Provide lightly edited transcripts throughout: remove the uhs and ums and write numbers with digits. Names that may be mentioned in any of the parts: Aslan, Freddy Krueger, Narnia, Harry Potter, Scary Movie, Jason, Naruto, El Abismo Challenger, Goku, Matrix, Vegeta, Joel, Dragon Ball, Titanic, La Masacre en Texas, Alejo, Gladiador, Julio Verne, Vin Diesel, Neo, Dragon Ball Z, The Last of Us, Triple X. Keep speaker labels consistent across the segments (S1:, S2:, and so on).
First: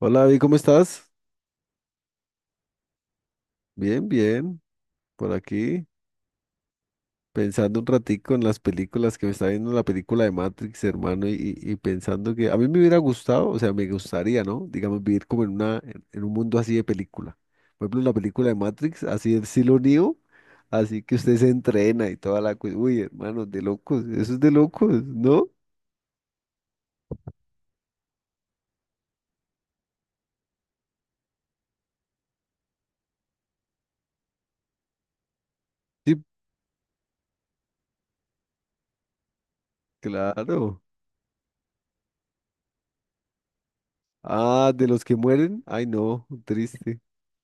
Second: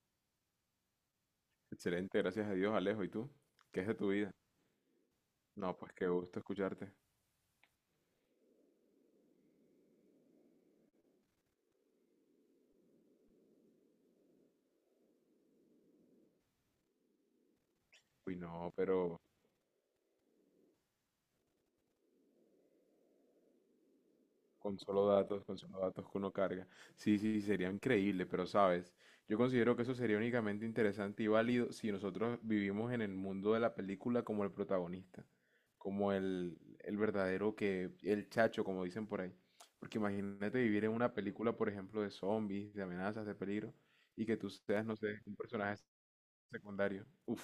S1: Hola, David, ¿cómo estás?
S2: Excelente, gracias a Dios, Alejo. ¿Y tú? ¿Qué es de
S1: Bien,
S2: tu vida?
S1: bien, por
S2: No,
S1: aquí,
S2: pues qué gusto escucharte.
S1: pensando un ratico en las películas que me está viendo la película de Matrix, hermano, y pensando que a mí me hubiera gustado, o sea, me gustaría, ¿no? Digamos, vivir como en un mundo así de película. Por ejemplo, la
S2: Uy,
S1: película de
S2: no,
S1: Matrix,
S2: pero
S1: así el estilo Neo, así que usted se entrena y toda la cosa. Uy, hermano, de locos, eso es de
S2: con
S1: locos,
S2: solo datos,
S1: ¿no?
S2: que uno carga. Sí, sí, sí, sería increíble, pero sabes, yo considero que eso sería únicamente interesante y válido si nosotros vivimos en el mundo de la película como el protagonista, como
S1: Sí,
S2: el verdadero que, el chacho, como dicen por ahí. Porque imagínate
S1: claro.
S2: vivir en una película, por ejemplo, de zombies, de amenazas, de peligro, y que tú
S1: Ah,
S2: seas,
S1: de
S2: no
S1: los que
S2: sé, un
S1: mueren,
S2: personaje
S1: ay, no, triste.
S2: secundario. Uf.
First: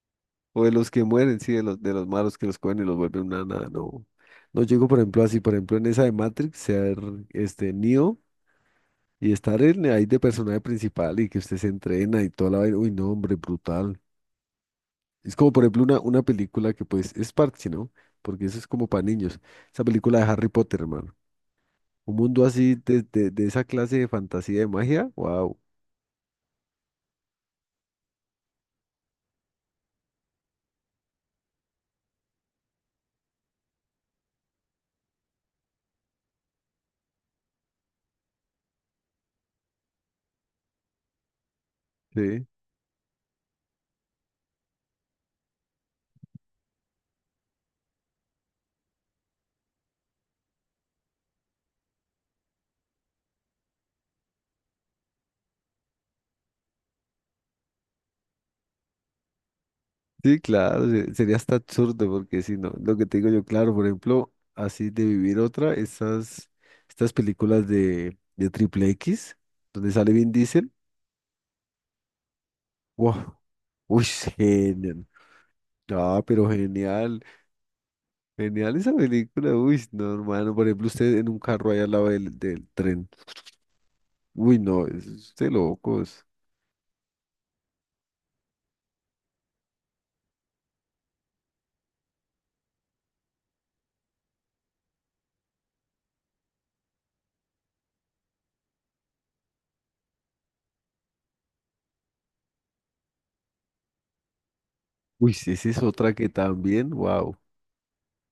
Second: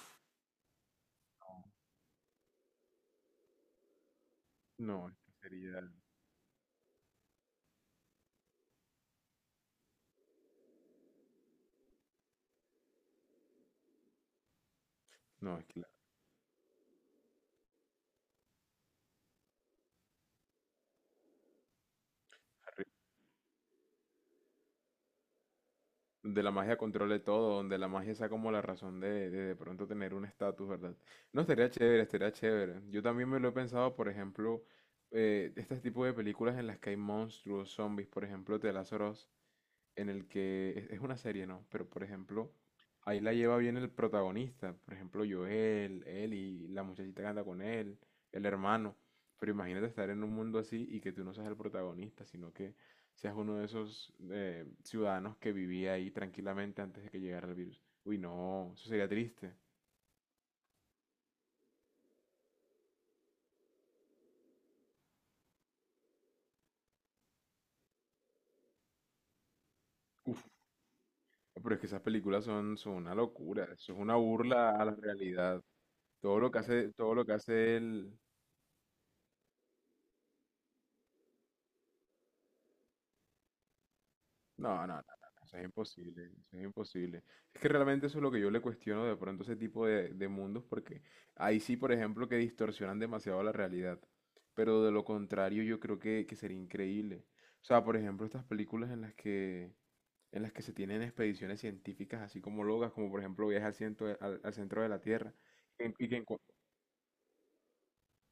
S1: O de los que mueren, sí, de
S2: No.
S1: los, de los malos que los cogen y los vuelven una nada. No, no llego, por
S2: No, es
S1: ejemplo,
S2: que
S1: así, por ejemplo,
S2: sería.
S1: en esa de Matrix, ser este Neo y estar ahí de personaje principal y que usted se entrena y toda la vaina. Uy, no, hombre, brutal. Es como,
S2: No,
S1: por
S2: es que
S1: ejemplo, una película que pues es parche, ¿no? Porque eso es como para niños. Esa película de Harry Potter, hermano. Un mundo así
S2: arri-
S1: de esa clase de fantasía de magia. Wow.
S2: de la magia controle todo, donde la magia sea como la razón de pronto tener un estatus, ¿verdad? No, estaría chévere, estaría chévere. Yo también me lo he pensado, por ejemplo, este tipo de películas en las que hay monstruos, zombies, por ejemplo, The Last of Us, en el que es una serie, ¿no? Pero por
S1: Sí.
S2: ejemplo, ahí la lleva bien el protagonista, por ejemplo, Joel, él y la muchachita que anda con él, el hermano. Pero imagínate estar en un mundo así y que tú no seas el protagonista, sino que seas uno de esos ciudadanos que vivía ahí tranquilamente antes de que llegara el virus. Uy, no, eso sería triste.
S1: Sí, claro, sería hasta absurdo porque si no, lo que te digo yo, claro, por ejemplo, así de vivir otra, estas películas de Triple X, donde sale Vin
S2: Uf,
S1: Diesel.
S2: pero es que esas películas son, son una
S1: Wow.
S2: locura, eso es
S1: Uy,
S2: una burla a la
S1: genial,
S2: realidad.
S1: ah,
S2: Todo
S1: pero
S2: lo que hace, todo
S1: genial,
S2: lo que hace él.
S1: genial esa película. Uy, no, hermano, por ejemplo, usted en un carro ahí al lado del tren. Uy,
S2: No,
S1: no,
S2: no, no, no,
S1: es
S2: no,
S1: de
S2: eso es
S1: locos.
S2: imposible, eso es imposible. Es que realmente eso es lo que yo le cuestiono de pronto a ese tipo de mundos, porque ahí sí, por ejemplo, que distorsionan demasiado la realidad. Pero de lo contrario, yo creo que sería increíble. O sea, por ejemplo, estas películas en las que se tienen expediciones científicas así como locas, como por ejemplo viaje al centro de la
S1: Uy,
S2: Tierra,
S1: sí, esa es
S2: y, y
S1: otra
S2: que,
S1: que
S2: encu-
S1: también, wow.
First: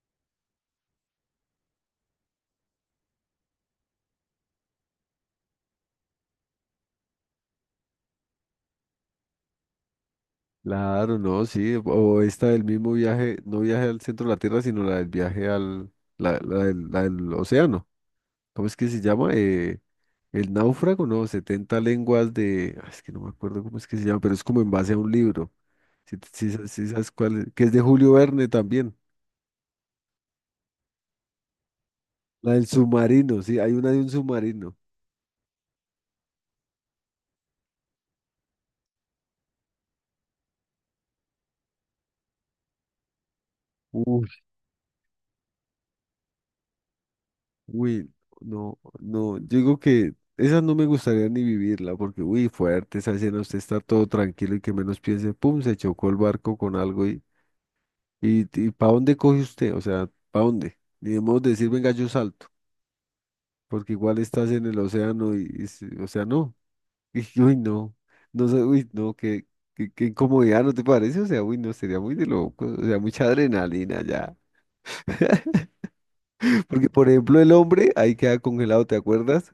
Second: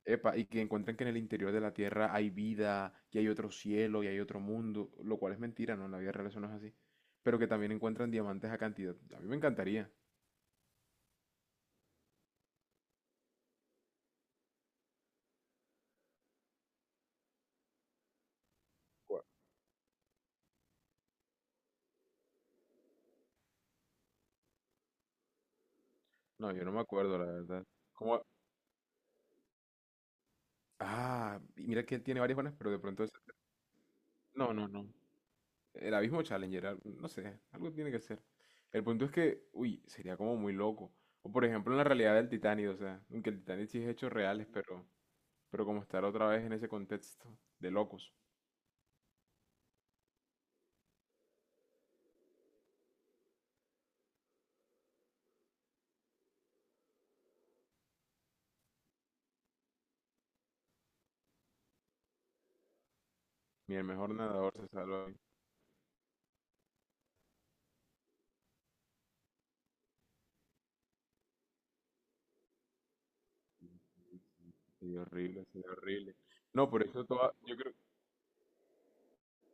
S2: Epa, y que encuentran que en el interior de la Tierra hay vida, y hay otro cielo, y hay otro mundo, lo cual es mentira, ¿no? En la vida real eso no es así. Pero que también encuentran diamantes a cantidad. A mí me encantaría.
S1: Claro, no, sí, o esta del mismo viaje, no viaje al centro de la Tierra, sino la del viaje al, la, la del océano. ¿Cómo es que se
S2: Bueno,
S1: llama? El náufrago, no, 70 lenguas de, es que no me acuerdo cómo es que se llama, pero es como en base a un libro. Si, si,
S2: no, yo
S1: sa-
S2: no me
S1: si sabes
S2: acuerdo, la
S1: cuál es,
S2: verdad.
S1: que es de Julio
S2: ¿Cómo?
S1: Verne también.
S2: Ah, y mira que él tiene varias
S1: La
S2: buenas,
S1: del
S2: pero de pronto ese...
S1: submarino, sí, hay una de un
S2: No, no,
S1: submarino.
S2: no. El Abismo Challenger, no sé, algo tiene que ser. El punto es que, uy, sería como muy loco. O por ejemplo en la realidad del Titanic, o sea, aunque el Titanic sí es hechos reales, pero como estar otra vez en ese contexto de
S1: Uy,
S2: locos.
S1: no, no, yo digo que esa no me gustaría ni vivirla, porque uy, fuerte esa escena, usted está todo tranquilo y que menos piense, pum, se chocó el barco con algo ¿para dónde coge usted? O sea, ¿para dónde? Ni debemos decir, venga, yo salto,
S2: Mi
S1: porque
S2: mejor
S1: igual estás
S2: nadador
S1: en
S2: se
S1: el
S2: salva ahí.
S1: océano y o sea, no. Y, uy, no, no sé, uy, no, qué incomodidad, ¿no te parece? O sea, uy, no, sería muy de loco, o sea, mucha adrenalina ya.
S2: Sería horrible, sería horrible. No, por
S1: Porque
S2: eso
S1: por
S2: toda,
S1: ejemplo el
S2: yo creo,
S1: hombre ahí queda congelado, ¿te acuerdas?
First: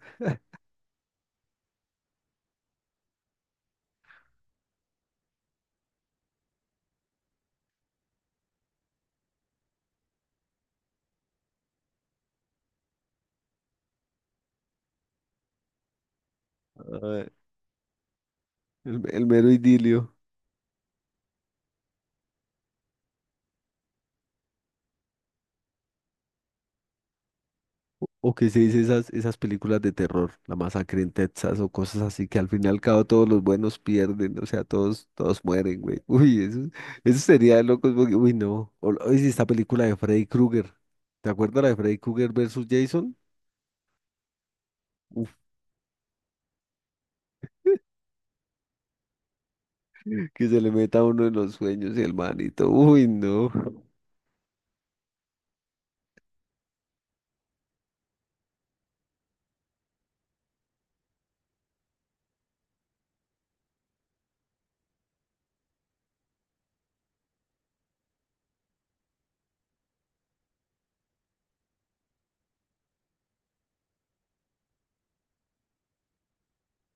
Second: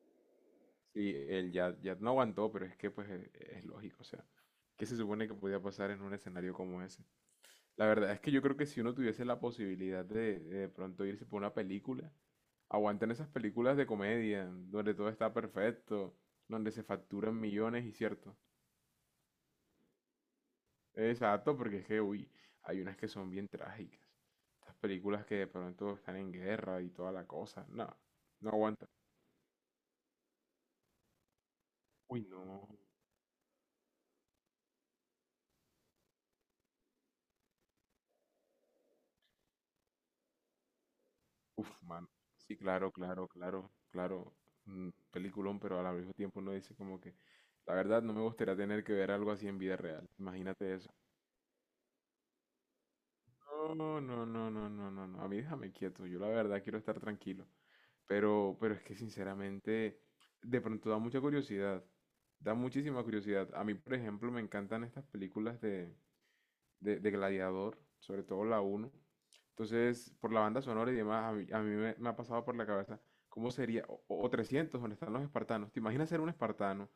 S2: sí, el ya, ya no aguantó, pero es que pues es, lógico, o sea, ¿qué se supone que podía pasar en un escenario como ese? La verdad es que yo creo que si uno tuviese la posibilidad de pronto irse por una película, aguantan esas películas de comedia, donde todo está perfecto, donde se facturan millones y cierto,
S1: El mero idilio.
S2: exacto, porque es que, uy, hay unas que son bien trágicas. Estas películas que de pronto están en guerra y toda la cosa. No,
S1: O que
S2: no
S1: se dice
S2: aguanta.
S1: esas películas de terror, La Masacre en Texas o cosas
S2: Uy,
S1: así, que al fin y
S2: no.
S1: al cabo todos los buenos pierden, o sea, todos mueren, güey. Uy, eso sería de locos, porque, uy, no. Oye, si esta película de Freddy Krueger, ¿te acuerdas la
S2: Uf,
S1: de Freddy
S2: mano.
S1: Krueger
S2: Sí,
S1: versus
S2: claro,
S1: Jason?
S2: claro, claro, claro. Un
S1: Uf,
S2: peliculón, pero al mismo tiempo uno dice como que, la verdad, no me gustaría tener que ver algo así en vida real.
S1: que se le
S2: Imagínate eso.
S1: meta a uno en los sueños y el manito, uy, no.
S2: No, no, no, no, no, no, no. A mí déjame quieto. Yo la verdad quiero estar tranquilo. Pero es que sinceramente, de pronto da mucha curiosidad. Da muchísima curiosidad. A mí, por ejemplo, me encantan estas películas de Gladiador, sobre todo la uno. Entonces, por la banda sonora y demás, a mí me ha pasado por la cabeza cómo sería, o 300, donde están los espartanos. ¿Te imaginas ser un espartano,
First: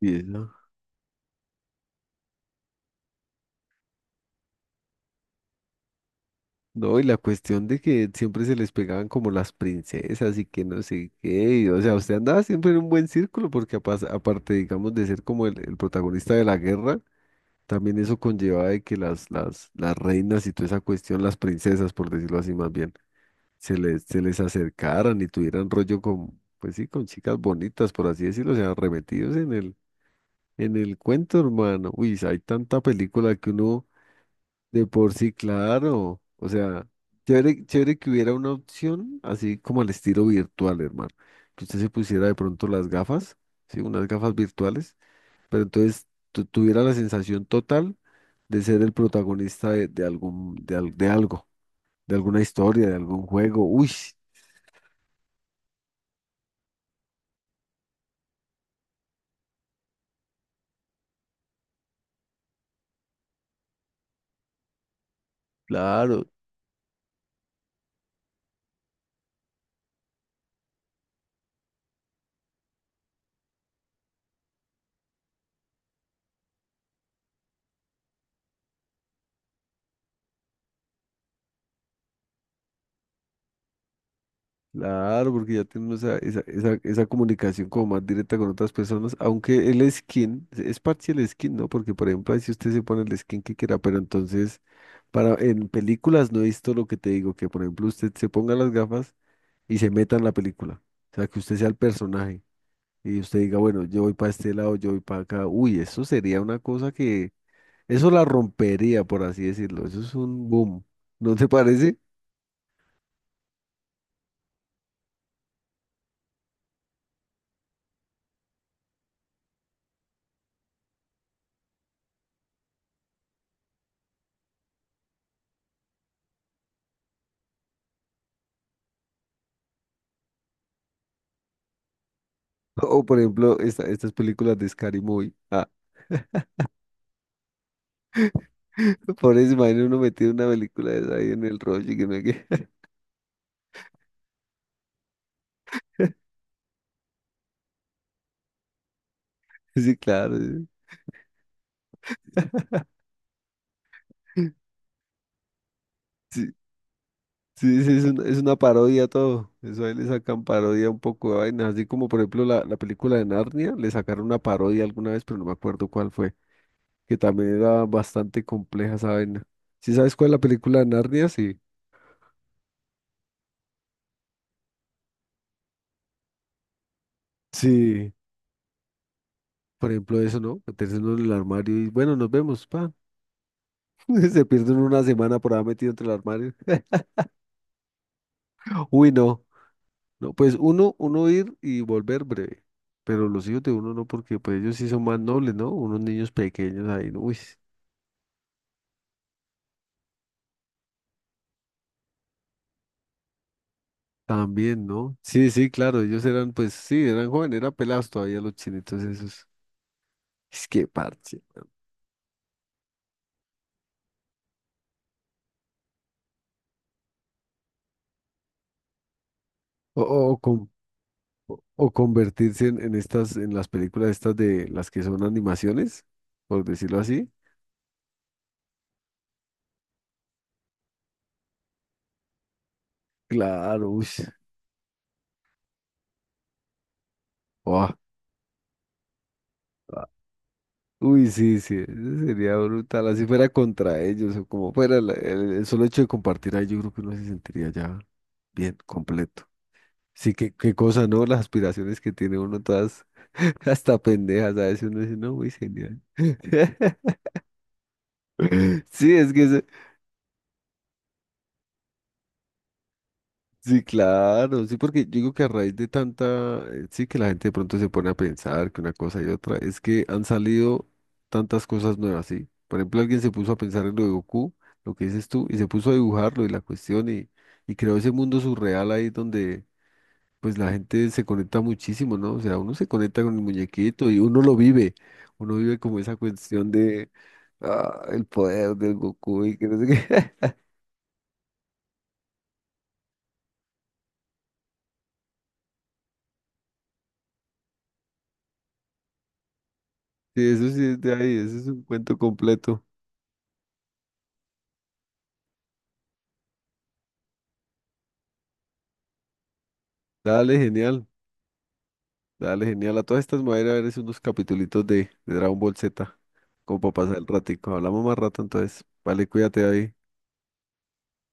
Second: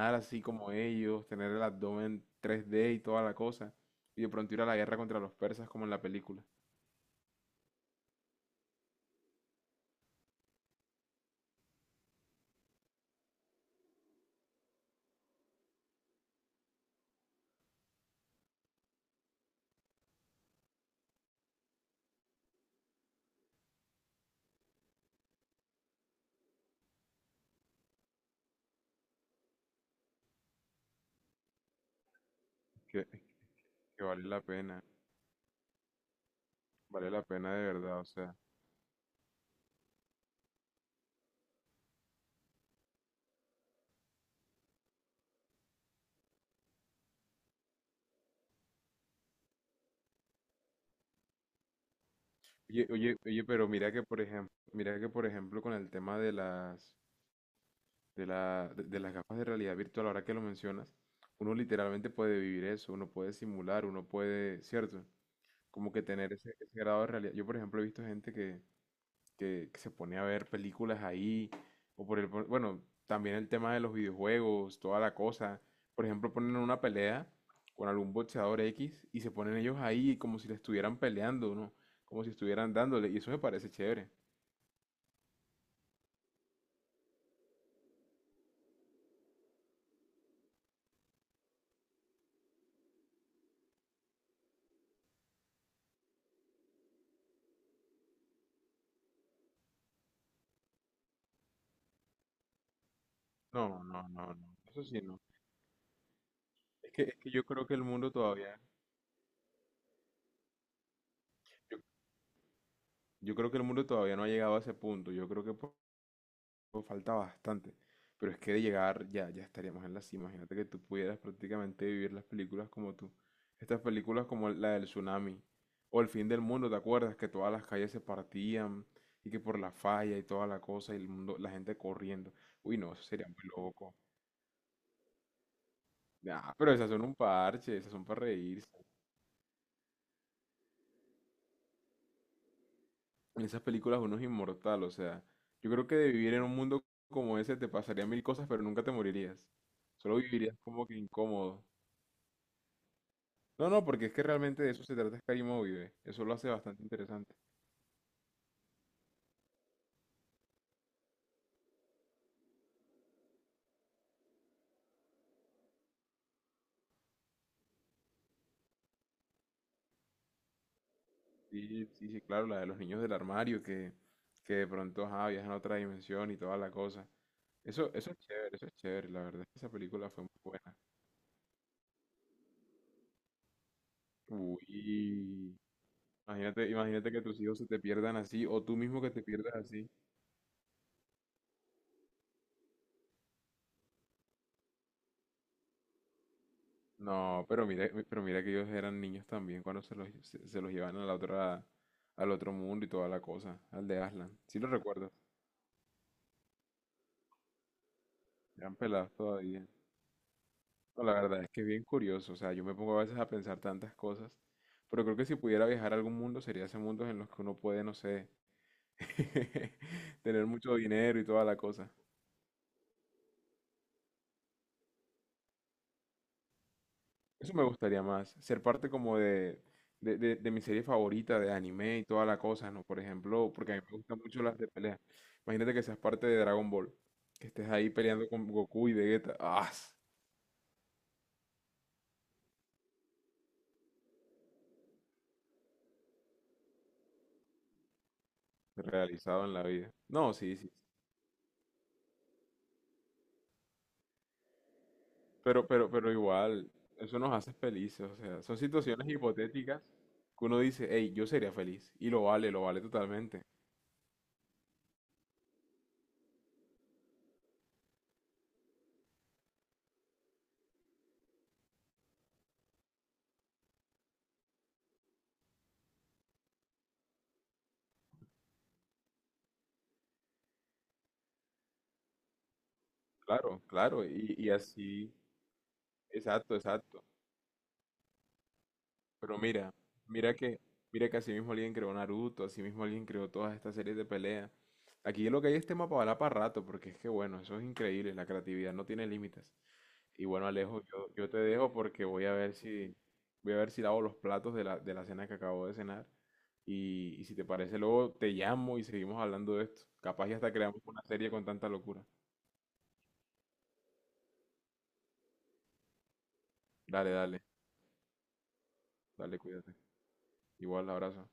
S1: Y
S2: así
S1: eso.
S2: como ellos, tener el abdomen 3D y toda la cosa, y de pronto ir a la guerra contra los persas como en la película?
S1: No, y la cuestión de que siempre se les pegaban como las princesas y que no sé qué, y, o sea, usted andaba siempre en un buen círculo porque aparte, digamos, de ser como el protagonista de la guerra, también eso conllevaba de que las reinas y toda esa cuestión, las princesas, por decirlo así más bien, se les acercaran y tuvieran rollo con, pues sí, con chicas bonitas, por así decirlo, o sea, remetidos en el cuento, hermano. Uy, hay tanta
S2: Que,
S1: película que uno...
S2: que
S1: De por sí, claro. O sea,
S2: vale la pena de
S1: chévere, chévere
S2: verdad, o
S1: que hubiera
S2: sea.
S1: una opción así como al estilo virtual, hermano. Que usted se pusiera de pronto las gafas, ¿sí? Unas gafas virtuales, pero entonces tuviera la sensación total de ser el protagonista de algo, de alguna
S2: Oye,
S1: historia, de
S2: oye,
S1: algún
S2: oye,
S1: juego.
S2: pero
S1: Uy,
S2: mira que por ejemplo, mira que por ejemplo con el tema de las de las gafas de realidad virtual, ahora que lo mencionas, uno literalmente puede vivir eso, uno puede simular, uno puede, ¿cierto? Como que
S1: claro.
S2: tener ese, ese grado de realidad. Yo, por ejemplo, he visto gente que, que se pone a ver películas ahí, o por el, bueno, también el tema de los videojuegos, toda la cosa. Por ejemplo, ponen una pelea con algún boxeador X y se ponen ellos ahí como si le estuvieran peleando, ¿no? Como si estuvieran dándole, y eso me parece chévere.
S1: Claro, porque ya tenemos esa comunicación como más directa con otras personas, aunque el skin es parte del skin, ¿no? Porque, por ejemplo, ahí si usted se pone el skin que quiera, pero entonces, para, en películas no he visto lo que te digo, que, por ejemplo, usted se ponga las gafas y se meta en la película, o sea, que usted sea el personaje y usted diga,
S2: No,
S1: bueno, yo
S2: no,
S1: voy para
S2: no,
S1: este
S2: no.
S1: lado,
S2: Eso
S1: yo
S2: sí,
S1: voy
S2: no.
S1: para acá. Uy, eso sería una
S2: Es
S1: cosa
S2: que, es que
S1: que,
S2: yo creo que el
S1: eso
S2: mundo
S1: la
S2: todavía,
S1: rompería, por así decirlo, eso es un boom, ¿no te
S2: yo
S1: parece?
S2: Yo creo que el mundo todavía no ha llegado a ese punto. Yo creo que falta bastante. Pero es que de llegar ya, ya estaríamos en la cima. Imagínate que tú pudieras prácticamente vivir las películas como tú. Estas películas como la del tsunami o El fin del mundo, ¿te acuerdas? Que todas las calles se partían y que por la falla y toda la cosa y el mundo, la gente corriendo. Uy, no, eso
S1: Por
S2: sería muy
S1: ejemplo,
S2: loco.
S1: estas películas de Scary Movie.
S2: Nah, pero esas son un parche, esas son para reírse.
S1: Por eso, imagino uno metido una película de esa ahí en el rollo y que no hay que...
S2: En esas películas uno es inmortal, o sea, yo creo que de vivir en un mundo como ese te pasarían mil cosas, pero nunca te morirías.
S1: Sí,
S2: Solo
S1: claro.
S2: vivirías como que incómodo.
S1: Sí,
S2: No, no, porque es que realmente de eso se trata Scary Movie, ve, eso lo hace
S1: sí,
S2: bastante interesante.
S1: sí, sí, es una, parodia todo. Eso ahí le sacan parodia un poco de vainas. Así como, por ejemplo, la película de Narnia, le sacaron una parodia alguna vez, pero no me acuerdo cuál fue. Que también era bastante compleja esa vaina. ¿Sí sabes cuál es la película de Narnia? Sí.
S2: Sí, sí, sí, claro, la de los niños del armario que de pronto ajá, viajan a otra dimensión y toda la cosa. Eso
S1: Sí.
S2: es chévere, eso es chévere. La verdad es que esa
S1: Por
S2: película
S1: ejemplo,
S2: fue
S1: eso,
S2: muy
S1: ¿no?
S2: buena.
S1: Meterse uno en el armario y, bueno, nos vemos, pa. Se
S2: Uy,
S1: pierden una semana por haber metido entre el armario.
S2: imagínate que tus hijos se te pierdan así o tú mismo que
S1: Uy,
S2: te
S1: no.
S2: pierdas así.
S1: No, pues uno ir y volver breve, pero los hijos de uno no, porque pues ellos sí son más nobles, ¿no? Unos niños pequeños ahí, ¿no? Uy,
S2: No, pero mira que ellos eran niños también cuando se los llevan a la otra, al otro mundo y toda la cosa, al de Aslan. Si lo
S1: también,
S2: recuerdas,
S1: ¿no? Sí, sí, claro, ellos eran, pues sí, eran jóvenes, eran pelados todavía los
S2: eran
S1: chinitos
S2: pelados
S1: esos.
S2: todavía.
S1: Es que
S2: No, la
S1: parche.
S2: verdad es que es bien curioso, o sea, yo me pongo a veces a pensar tantas cosas, pero creo que si pudiera viajar a algún mundo sería ese mundo en los que uno puede, no sé,
S1: O, o, o
S2: tener
S1: con-
S2: mucho dinero y toda la
S1: o
S2: cosa.
S1: convertirse en las películas estas de las que son animaciones, por decirlo así.
S2: Eso me gustaría más, ser parte como de, de mi serie favorita de anime y toda la cosa, ¿no? Por ejemplo, porque a mí
S1: Claro,
S2: me
S1: uy.
S2: gustan mucho las de pelea. Imagínate que seas parte de Dragon Ball, que estés ahí
S1: Buah.
S2: peleando con Goku y Vegeta. ¡Ah!
S1: Uy, sí, sí, eso sería brutal, así fuera contra ellos o como fuera, el solo hecho de compartir ahí, yo creo que uno se sentiría ya bien, completo.
S2: Realizado en la vida. No,
S1: Sí, qué,
S2: sí, sí, sí.
S1: qué cosa, ¿no? Las aspiraciones que tiene uno todas hasta pendejas, a veces uno dice, no, muy
S2: Pero, pero,
S1: genial.
S2: pero igual, eso nos hace felices, o sea, son situaciones
S1: Sí, es que eso,
S2: hipotéticas que uno dice, hey, yo sería feliz. Y lo vale totalmente.
S1: sí, claro, sí, porque yo digo que a raíz de tanta, sí que la gente de pronto se pone a pensar que una cosa y otra, es que han salido tantas cosas nuevas, ¿sí? Por ejemplo, alguien se puso a pensar en lo de Goku, lo que dices tú, y se puso a dibujarlo y la cuestión, y creó ese mundo surreal ahí donde pues la gente se conecta muchísimo, ¿no? O sea, uno se conecta con el
S2: Claro, claro,
S1: muñequito y
S2: y,
S1: uno
S2: y
S1: lo vive,
S2: así,
S1: uno vive como esa
S2: exacto,
S1: cuestión
S2: exacto.
S1: de, el poder del
S2: Pero
S1: Goku y que
S2: mira,
S1: no sé qué.
S2: mira que, mira que así mismo alguien creó Naruto, así mismo alguien creó todas estas series de pelea. Aquí lo que hay es tema para hablar para rato, porque es que bueno, eso es increíble, la creatividad no tiene límites. Y bueno,
S1: Sí, eso
S2: Alejo,
S1: sí es de
S2: yo
S1: ahí,
S2: te
S1: eso es
S2: dejo
S1: un
S2: porque
S1: cuento
S2: voy a ver
S1: completo.
S2: si, lavo los platos de la cena que acabo de cenar. Y si te parece, luego te llamo y seguimos hablando de esto. Capaz ya hasta
S1: Dale,
S2: creamos una
S1: genial.
S2: serie con tanta locura.
S1: Dale, genial. A todas estas me voy a ir a ver es unos capitulitos de Dragon Ball Z, como para
S2: Dale,
S1: pasar el
S2: dale,
S1: ratico. Hablamos más rato entonces. Vale,
S2: dale,
S1: cuídate
S2: cuídate.
S1: ahí.
S2: Igual, abrazo.